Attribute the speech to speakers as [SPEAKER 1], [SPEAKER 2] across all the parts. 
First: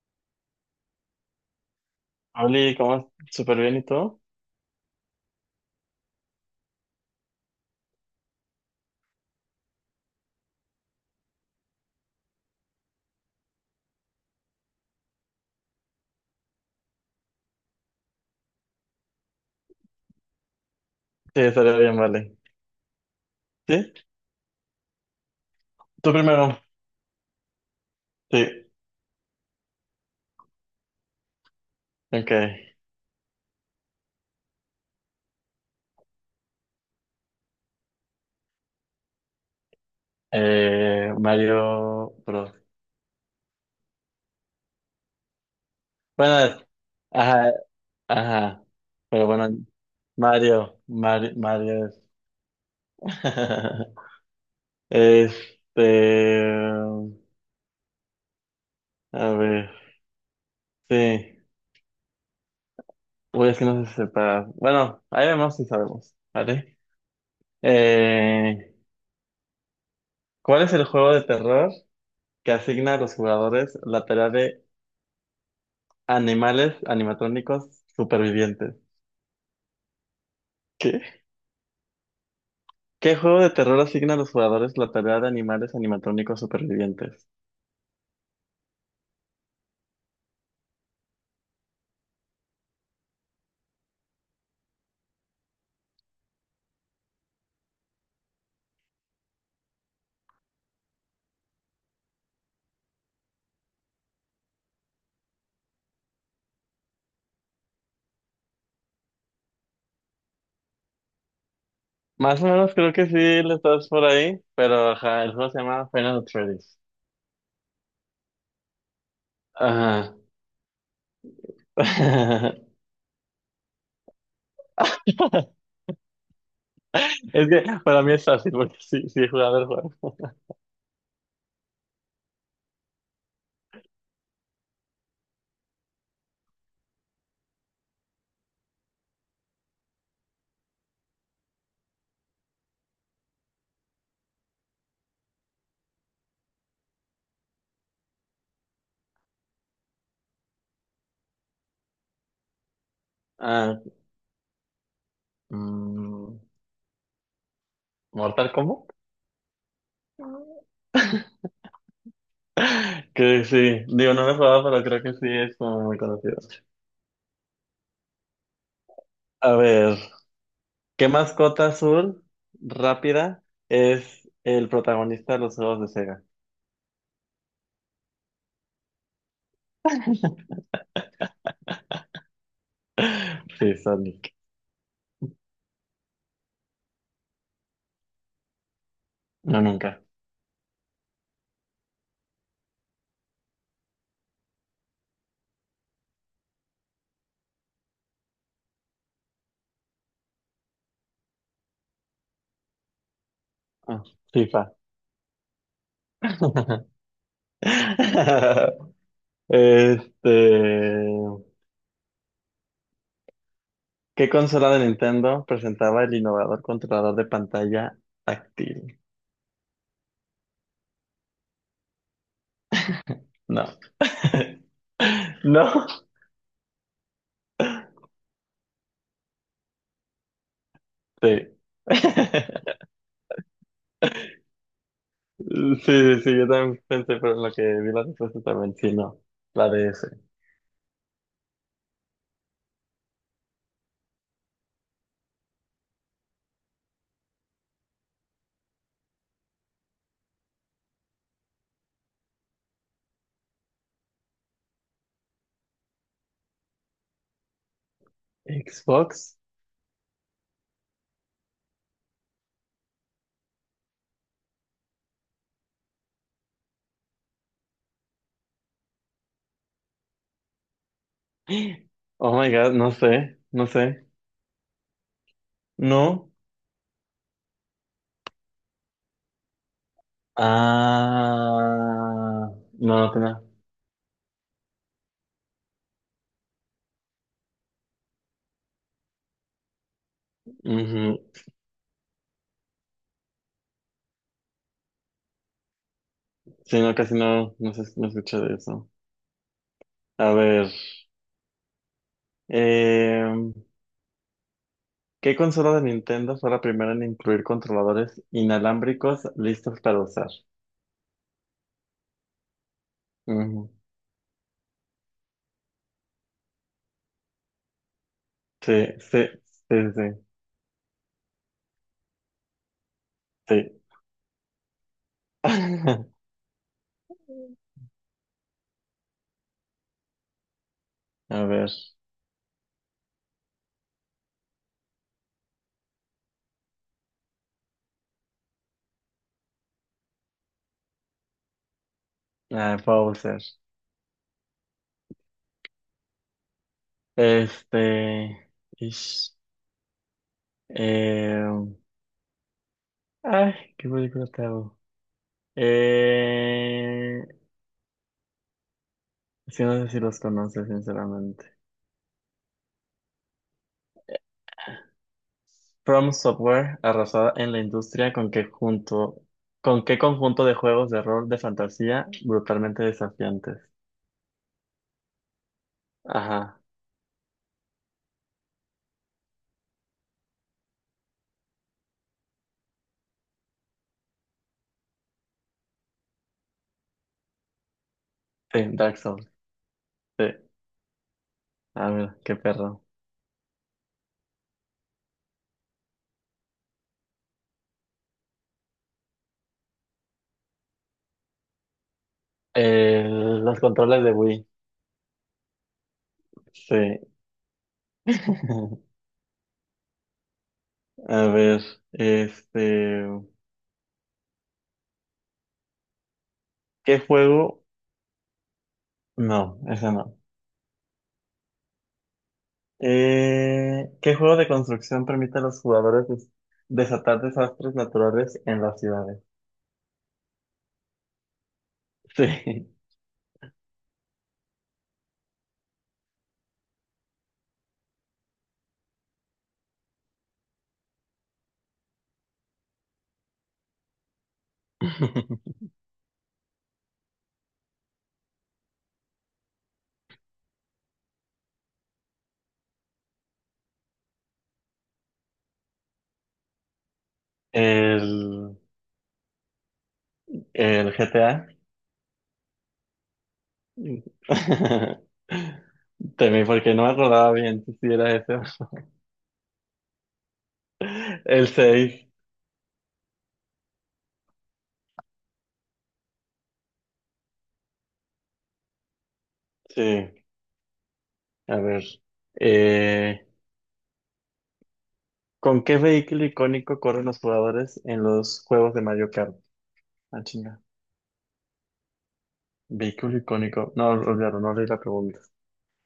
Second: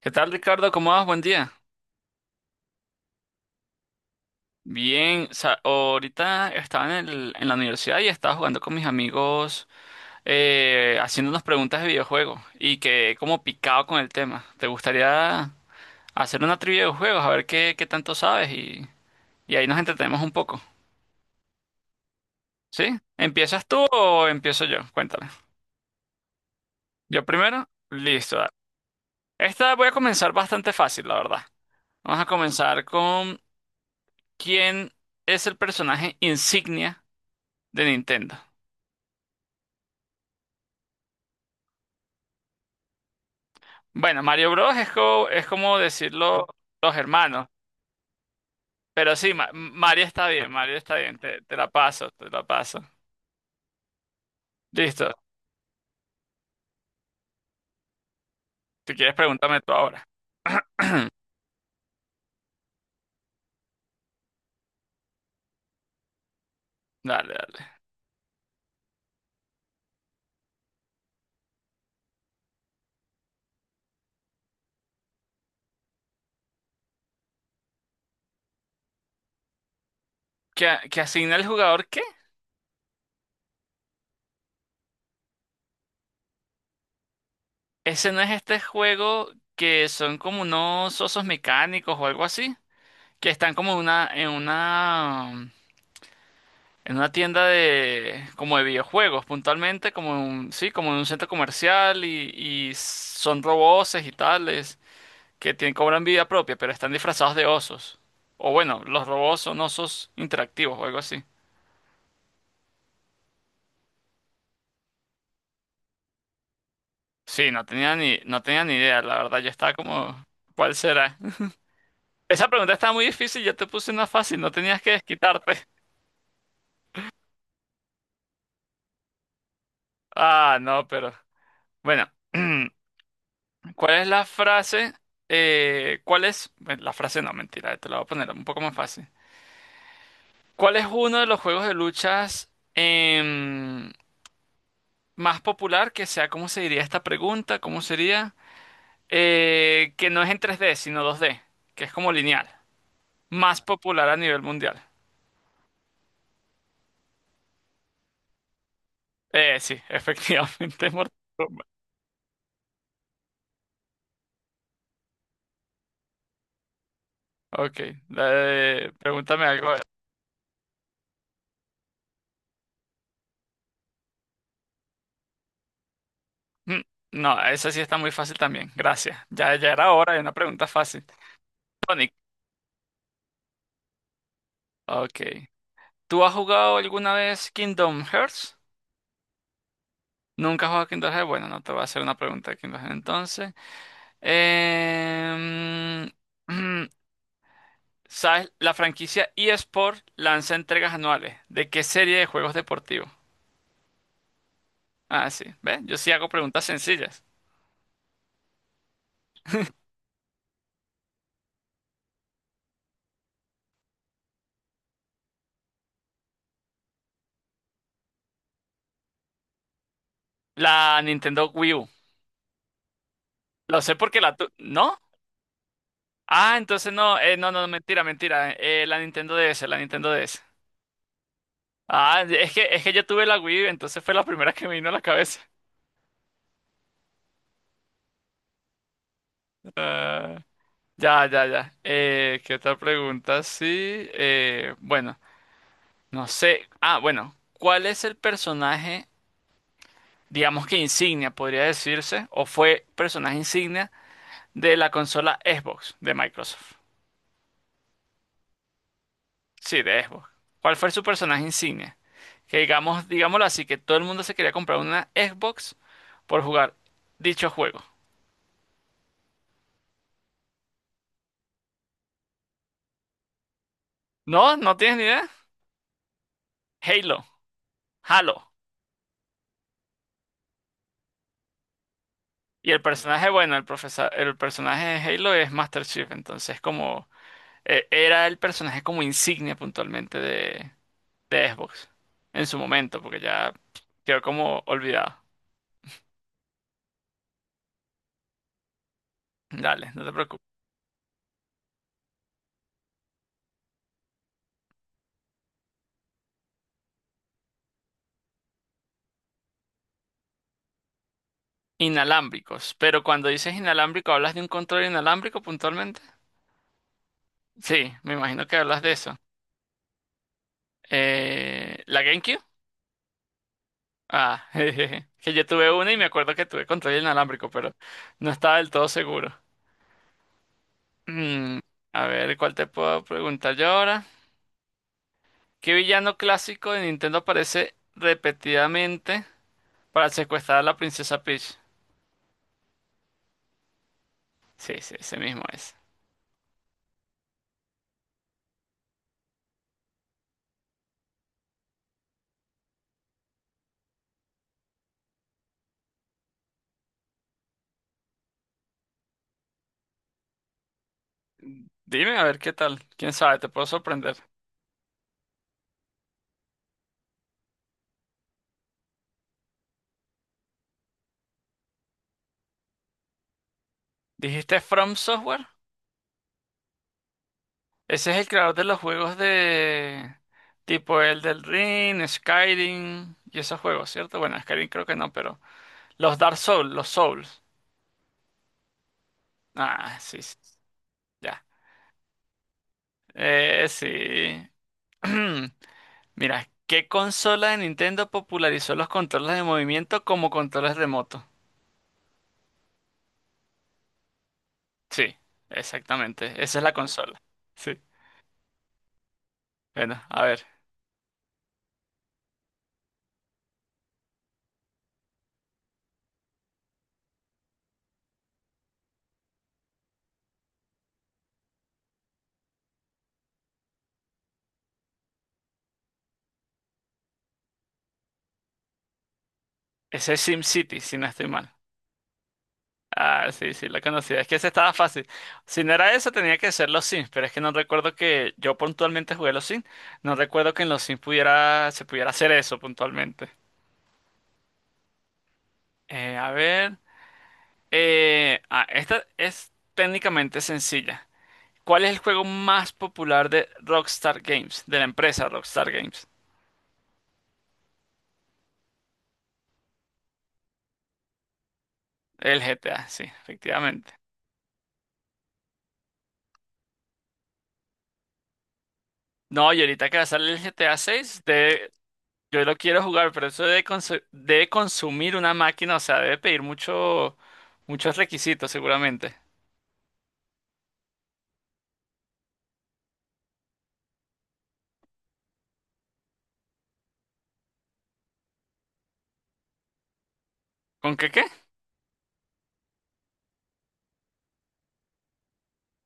[SPEAKER 1] ¿Qué tal, Ricardo? ¿Cómo vas? Buen día.
[SPEAKER 2] Oli, ¿cómo? ¿Súper bien y todo?
[SPEAKER 1] Bien, ahorita estaba en la universidad y estaba jugando con mis amigos, haciendo unas preguntas de videojuegos y quedé como picado con el tema. ¿Te gustaría hacer una trivia de juegos? A ver qué tanto sabes y ahí nos entretenemos un poco.
[SPEAKER 2] Sí, estaría bien, vale.
[SPEAKER 1] ¿Sí? ¿Empiezas tú
[SPEAKER 2] ¿Sí?
[SPEAKER 1] o empiezo yo? Cuéntame.
[SPEAKER 2] ¿Tú primero?
[SPEAKER 1] Yo primero. Listo. Dale.
[SPEAKER 2] Sí.
[SPEAKER 1] Esta voy a comenzar bastante fácil, la verdad. Vamos a
[SPEAKER 2] Ok.
[SPEAKER 1] comenzar con ¿quién es el personaje insignia de Nintendo?
[SPEAKER 2] Mario Bros.
[SPEAKER 1] Bueno, Mario Bros. Es es como decirlo
[SPEAKER 2] Bueno,
[SPEAKER 1] los hermanos.
[SPEAKER 2] ajá, ajá.
[SPEAKER 1] Pero
[SPEAKER 2] Pero
[SPEAKER 1] sí,
[SPEAKER 2] bueno,
[SPEAKER 1] Mario está bien, Mario
[SPEAKER 2] Mario,
[SPEAKER 1] está bien.
[SPEAKER 2] Mario,
[SPEAKER 1] Te la
[SPEAKER 2] Mario es.
[SPEAKER 1] paso, te la paso. Listo.
[SPEAKER 2] Este,
[SPEAKER 1] Si quieres,
[SPEAKER 2] a
[SPEAKER 1] pregúntame
[SPEAKER 2] ver,
[SPEAKER 1] tú ahora.
[SPEAKER 2] sí. Uy, es que no se separa. Bueno, ahí vemos si sabemos, ¿vale?
[SPEAKER 1] Dale, dale.
[SPEAKER 2] Eh, ¿Cuál es el juego de terror que asigna a los jugadores laterales animales animatrónicos supervivientes?
[SPEAKER 1] Que
[SPEAKER 2] ¿Qué?
[SPEAKER 1] asigna el jugador qué?
[SPEAKER 2] ¿Qué juego de terror asigna a los jugadores la tarea de animales animatrónicos supervivientes?
[SPEAKER 1] Ese no es este juego que son como unos osos mecánicos o algo así. Que están como en una tienda de, como de videojuegos, puntualmente, como en un, sí, como en un centro comercial y son roboces y tales. Que tienen, cobran vida propia, pero están disfrazados de osos. O bueno, los robots son osos interactivos o algo así.
[SPEAKER 2] Más o menos creo que sí le estás por ahí, pero ajá, el juego se llama Final Freddy's.
[SPEAKER 1] Sí, no tenía ni idea, la verdad, yo estaba
[SPEAKER 2] Ajá.
[SPEAKER 1] como, ¿cuál será? Esa pregunta estaba muy difícil, yo te puse una fácil, no tenías que desquitarte.
[SPEAKER 2] Es que para mí es fácil porque sí, sí he jugado el juego.
[SPEAKER 1] Ah, no, pero bueno, ¿cuál es la frase? ¿Cuál es? Bueno, La frase no, mentira, te la voy a poner un poco más fácil. ¿Cuál es uno de los juegos de luchas, más popular que sea? ¿Cómo se diría esta pregunta? ¿Cómo sería? Que no es en 3D, sino 2D, que es como lineal. Más
[SPEAKER 2] Ah,
[SPEAKER 1] popular a nivel mundial.
[SPEAKER 2] mm, ¿Mortal Kombat?
[SPEAKER 1] Sí, efectivamente, es Mortal Kombat.
[SPEAKER 2] Que sí, digo, no lo he jugado, pero creo que sí es como muy conocido.
[SPEAKER 1] Ok, pregúntame
[SPEAKER 2] A
[SPEAKER 1] algo.
[SPEAKER 2] ver. ¿Qué mascota azul rápida es el protagonista de los juegos de Sega?
[SPEAKER 1] Mm, No, esa sí está muy fácil también, gracias. Ya, ya era hora de una pregunta fácil. Sonic,
[SPEAKER 2] Sí, Sonic.
[SPEAKER 1] ok. ¿Tú has jugado alguna vez Kingdom Hearts?
[SPEAKER 2] No, nunca.
[SPEAKER 1] ¿Nunca has jugado Kingdom Hearts? Bueno, no te voy a hacer una pregunta de Kingdom Hearts entonces. Em, ¿Sabes? La franquicia eSport lanza entregas anuales. ¿De qué serie de juegos deportivos?
[SPEAKER 2] Ah, FIFA.
[SPEAKER 1] Ah, sí. ¿Ves? Yo sí hago preguntas sencillas.
[SPEAKER 2] Este, ¿qué consola de Nintendo presentaba el innovador controlador de pantalla táctil?
[SPEAKER 1] La Nintendo Wii U.
[SPEAKER 2] No.
[SPEAKER 1] Lo sé porque la tu... ¿No?
[SPEAKER 2] ¿No?
[SPEAKER 1] Ah, entonces no. No, no, no, mentira, mentira. La Nintendo DS, la Nintendo DS.
[SPEAKER 2] Sí.
[SPEAKER 1] Ah, es que yo tuve la Wii entonces fue la primera que me vino a la cabeza.
[SPEAKER 2] Sí, sí, sí, yo también pensé, pero en lo que vi la respuesta también, sí, no. La DS.
[SPEAKER 1] Ah, ya. ¿Qué otra pregunta? Sí. Bueno, no sé. Ah, bueno. ¿Cuál es el personaje? Digamos que insignia, podría decirse, o fue personaje insignia de la consola Xbox de Microsoft.
[SPEAKER 2] ¿Xbox?
[SPEAKER 1] Sí, de Xbox. ¿Cuál fue su personaje insignia? Que digamos, digámoslo así, que todo el mundo se quería comprar una Xbox por jugar dicho juego.
[SPEAKER 2] Oh my God, no sé, no sé.
[SPEAKER 1] ¿No? ¿No tienes ni idea?
[SPEAKER 2] No.
[SPEAKER 1] Halo, Halo.
[SPEAKER 2] Ah,
[SPEAKER 1] Y el
[SPEAKER 2] no, no
[SPEAKER 1] personaje,
[SPEAKER 2] tenía.
[SPEAKER 1] bueno, el profesor, el personaje de Halo es Master Chief, entonces como era el personaje como insignia puntualmente
[SPEAKER 2] Ujú.
[SPEAKER 1] de Xbox en su momento, porque ya quedó como olvidado.
[SPEAKER 2] Sí, no, casi no, no escuché de eso.
[SPEAKER 1] Dale, no te
[SPEAKER 2] A
[SPEAKER 1] preocupes.
[SPEAKER 2] ver, eh, ¿qué consola de Nintendo fue la primera en incluir controladores inalámbricos listos para usar?
[SPEAKER 1] Inalámbricos. Pero cuando dices
[SPEAKER 2] Ujú.
[SPEAKER 1] inalámbrico, ¿hablas de un control inalámbrico puntualmente? Sí, me imagino que
[SPEAKER 2] Sí,
[SPEAKER 1] hablas de eso.
[SPEAKER 2] sí, sí, sí,
[SPEAKER 1] ¿La GameCube?
[SPEAKER 2] sí.
[SPEAKER 1] Ah, jejeje. Que yo tuve una y me acuerdo que tuve control inalámbrico, pero no estaba del todo seguro.
[SPEAKER 2] A
[SPEAKER 1] Mm,
[SPEAKER 2] ver,
[SPEAKER 1] a ver, ¿cuál te puedo preguntar yo ahora? ¿Qué villano clásico de Nintendo aparece repetidamente para secuestrar a la princesa Peach?
[SPEAKER 2] ah, Bowser.
[SPEAKER 1] Sí, sí, ese mismo es.
[SPEAKER 2] Este, ish, eh, ay, ¿qué película te hago? Eh, sí, no sé si los conoces, sinceramente.
[SPEAKER 1] Dime, a ver qué tal. ¿Quién sabe? Te puedo sorprender.
[SPEAKER 2] From Software arrasada en la industria con que junto, ¿con qué conjunto de juegos de rol de fantasía brutalmente desafiantes?
[SPEAKER 1] ¿Dijiste From Software?
[SPEAKER 2] Ajá,
[SPEAKER 1] Ese es el creador de los juegos de tipo el del Ring, Skyrim y esos juegos, ¿cierto? Bueno, Skyrim creo que no, pero los Dark Souls, los Souls.
[SPEAKER 2] sí, Dark Souls,
[SPEAKER 1] Ah, sí,
[SPEAKER 2] sí.
[SPEAKER 1] sí, ya.
[SPEAKER 2] A ver, qué perro.
[SPEAKER 1] Sí. Mira, ¿qué consola de Nintendo popularizó los controles de movimiento como controles remotos?
[SPEAKER 2] Los controles de Wii,
[SPEAKER 1] Sí, exactamente. Esa es la
[SPEAKER 2] sí.
[SPEAKER 1] consola. Sí. Bueno, a ver.
[SPEAKER 2] A ver, este, ¿qué juego? No, ese no. ¿Qué juego de construcción permite a los jugadores desatar desastres naturales en las ciudades?
[SPEAKER 1] Ese es SimCity, si no estoy mal.
[SPEAKER 2] Sí.
[SPEAKER 1] Ah, sí, sí, la conocía. Es que ese estaba fácil. Si no era eso, tenía que ser los Sims, pero es que no recuerdo que yo puntualmente jugué los Sims. No recuerdo que en los Sims se pudiera hacer eso puntualmente. A ver. Esta es técnicamente sencilla. ¿Cuál es el juego más popular de Rockstar Games? De la empresa Rockstar Games.
[SPEAKER 2] El El GTA.
[SPEAKER 1] El GTA, sí, efectivamente.
[SPEAKER 2] Temí porque no me acordaba bien si era ese.
[SPEAKER 1] No, y ahorita que va a salir el GTA 6,
[SPEAKER 2] El seis.
[SPEAKER 1] yo lo quiero jugar, pero eso debe consumir una máquina, o sea, debe pedir muchos requisitos seguramente.
[SPEAKER 2] Sí, a ver. Eh, ¿Con qué vehículo icónico corren los jugadores en los juegos de Mario Kart? Ah, chinga.
[SPEAKER 1] ¿Con qué qué?
[SPEAKER 2] Vehículo icónico. No, olvidaron, no leí la pregunta.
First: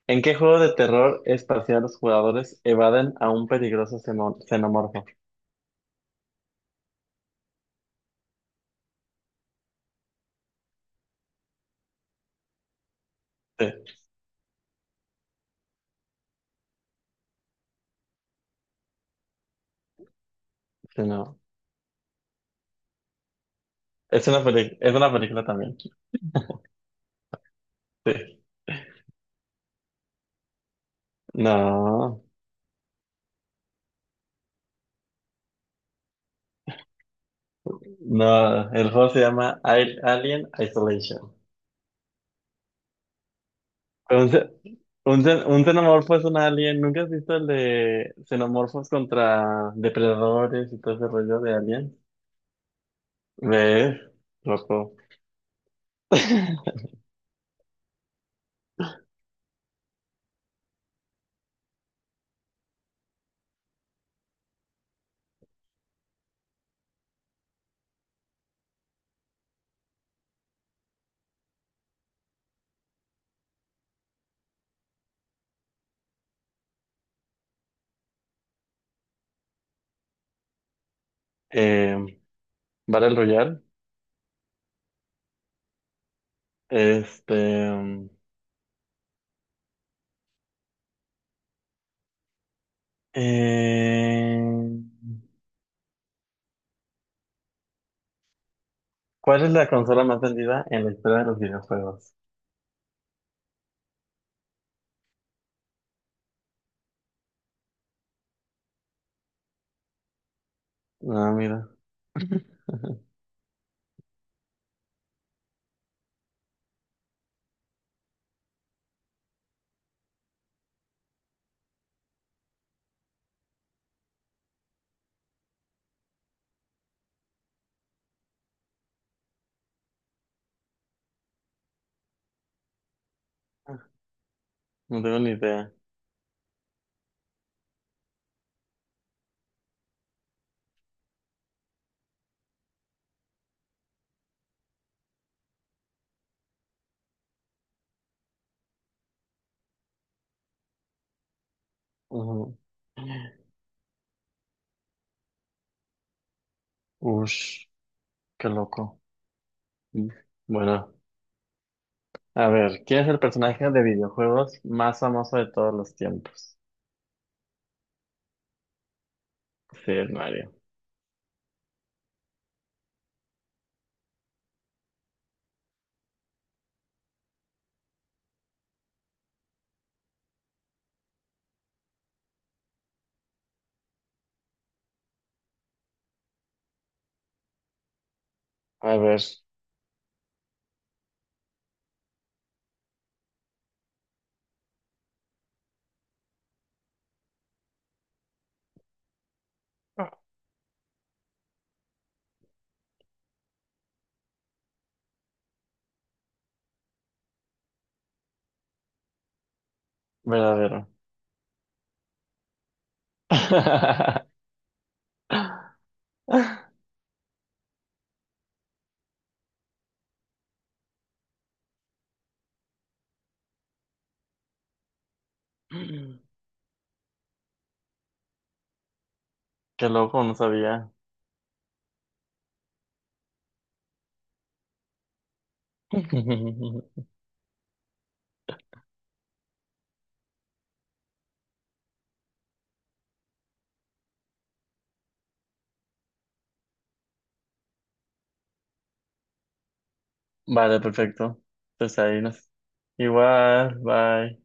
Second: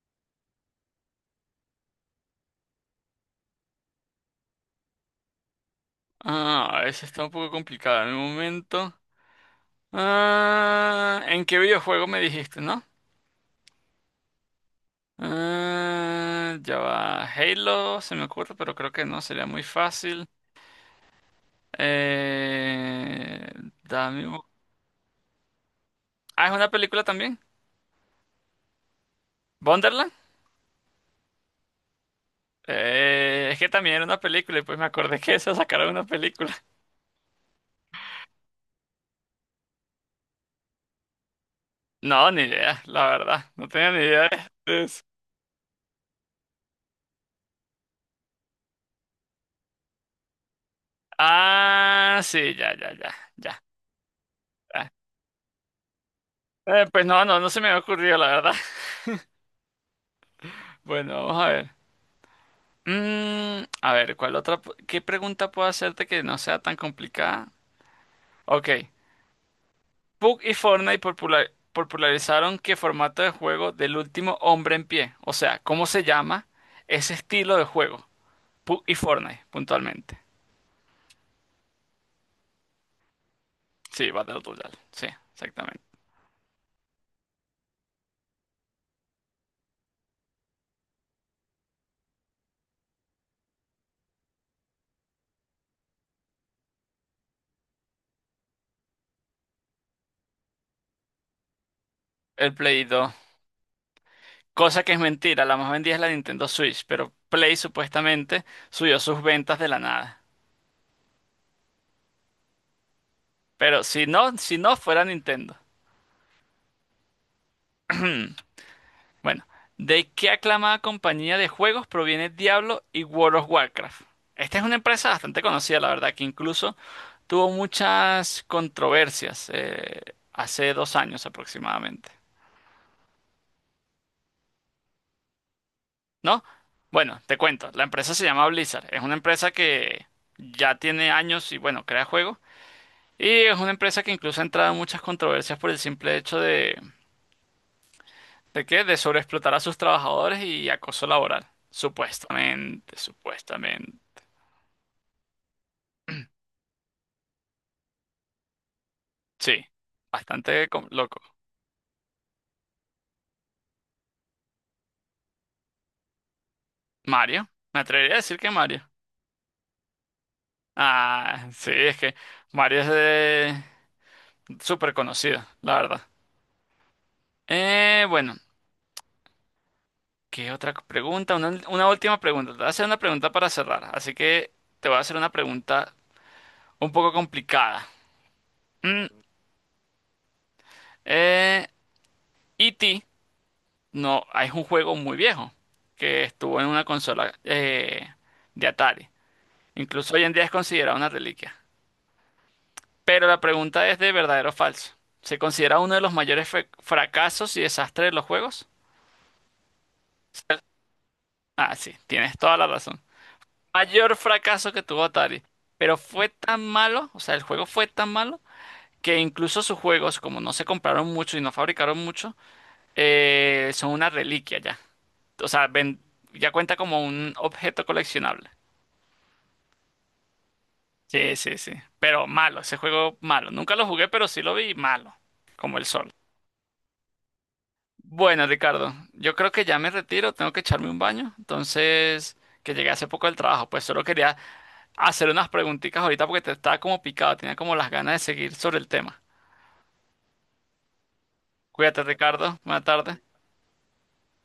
[SPEAKER 2] ¿En qué juego de terror espacial los jugadores evaden a un peligroso xenomorfo?
[SPEAKER 1] Ah, eso está un poco complicado en el momento. Ah, ¿en qué videojuego me dijiste, no?
[SPEAKER 2] Sí,
[SPEAKER 1] Ah, ya va. Halo, se me ocurre, pero creo que no, sería muy fácil.
[SPEAKER 2] sí, no.
[SPEAKER 1] Eh, dame
[SPEAKER 2] Es
[SPEAKER 1] un-
[SPEAKER 2] una es una película también.
[SPEAKER 1] Ah, ¿es una película también?
[SPEAKER 2] Sí.
[SPEAKER 1] ¿Wonderland?
[SPEAKER 2] No.
[SPEAKER 1] Es que también era una película y pues me acordé que eso sacaron una película.
[SPEAKER 2] No, el juego se llama Alien Isolation.
[SPEAKER 1] No, ni idea, la verdad. No tenía ni idea
[SPEAKER 2] Un, ce-
[SPEAKER 1] de eso.
[SPEAKER 2] un xenomorfo es un alien. ¿Nunca has visto el de xenomorfos contra depredadores y todo ese rollo de alien?
[SPEAKER 1] Ah, sí, ya.
[SPEAKER 2] ¿Ves?
[SPEAKER 1] Ya.
[SPEAKER 2] Loco.
[SPEAKER 1] Pues no, no se me había ocurrido, la verdad. Bueno, vamos a ver. A ver, ¿cuál otra? ¿Qué pregunta puedo hacerte que no sea tan complicada? Ok. Pug y Fortnite popularizaron qué formato de juego del último hombre en pie. O sea, ¿cómo se llama ese estilo de juego? Pug y Fortnite, puntualmente.
[SPEAKER 2] Eh, Battle Royale.
[SPEAKER 1] Sí, Battle Royale. Sí, exactamente.
[SPEAKER 2] Este. eh, ¿Cuál es la consola más vendida en la historia de los videojuegos?
[SPEAKER 1] El Play 2. Cosa que es mentira, la más vendida es la Nintendo Switch, pero Play supuestamente subió sus ventas de la nada.
[SPEAKER 2] Ah, mira.
[SPEAKER 1] Pero si no, si no fuera Nintendo. Bueno, ¿de qué aclamada compañía de juegos proviene Diablo y World of Warcraft? Esta es una empresa bastante conocida, la verdad, que incluso tuvo muchas controversias, hace 2 años aproximadamente,
[SPEAKER 2] No tengo ni idea.
[SPEAKER 1] ¿no? Bueno, te cuento, la empresa se llama Blizzard, es una empresa que ya tiene años y bueno, crea juegos. Y es una empresa que incluso ha entrado en muchas controversias por el simple hecho ¿de qué? De sobreexplotar a sus trabajadores y acoso laboral.
[SPEAKER 2] Ujú.
[SPEAKER 1] Supuestamente, supuestamente.
[SPEAKER 2] Ush, qué loco.
[SPEAKER 1] Sí, bastante
[SPEAKER 2] Bueno.
[SPEAKER 1] loco.
[SPEAKER 2] A ver, ¿quién es el personaje de videojuegos más famoso de todos los tiempos?
[SPEAKER 1] Mario, me atrevería a decir que Mario.
[SPEAKER 2] Sí, es Mario.
[SPEAKER 1] Ah, sí, es que Mario es de... súper conocido, la verdad. Bueno, ¿qué otra pregunta? Una última pregunta. Te voy a hacer una pregunta para cerrar. Así que te voy a hacer una pregunta un poco complicada.
[SPEAKER 2] A
[SPEAKER 1] Mm,
[SPEAKER 2] ver,
[SPEAKER 1] eh, ¿Y ti? No, es un juego muy viejo que estuvo en una consola, de Atari. Incluso hoy en día es considerado una reliquia. Pero la pregunta es de verdadero o falso. ¿Se considera uno de los mayores fracasos y desastres de los juegos?
[SPEAKER 2] verdadero.
[SPEAKER 1] Ah, sí, tienes toda la razón. Mayor fracaso que tuvo Atari. Pero fue tan malo, o sea, el juego fue tan malo, que incluso sus juegos, como no se compraron mucho y no fabricaron mucho, son una reliquia ya. O sea, ya cuenta como un objeto coleccionable.
[SPEAKER 2] Qué loco, no sabía.
[SPEAKER 1] Sí, sí, sí. Pero malo, ese juego malo. Nunca lo jugué, pero sí lo vi malo, como el sol. Bueno, Ricardo, yo creo que ya me retiro, tengo que echarme un baño. Entonces, que llegué hace poco del trabajo, pues solo quería hacer unas preguntitas ahorita porque te estaba como picado, tenía como las ganas de seguir sobre el tema.
[SPEAKER 2] Vale, perfecto. Pues
[SPEAKER 1] Cuídate,
[SPEAKER 2] ahí nos...
[SPEAKER 1] Ricardo. Buena tarde.
[SPEAKER 2] Igual, bye.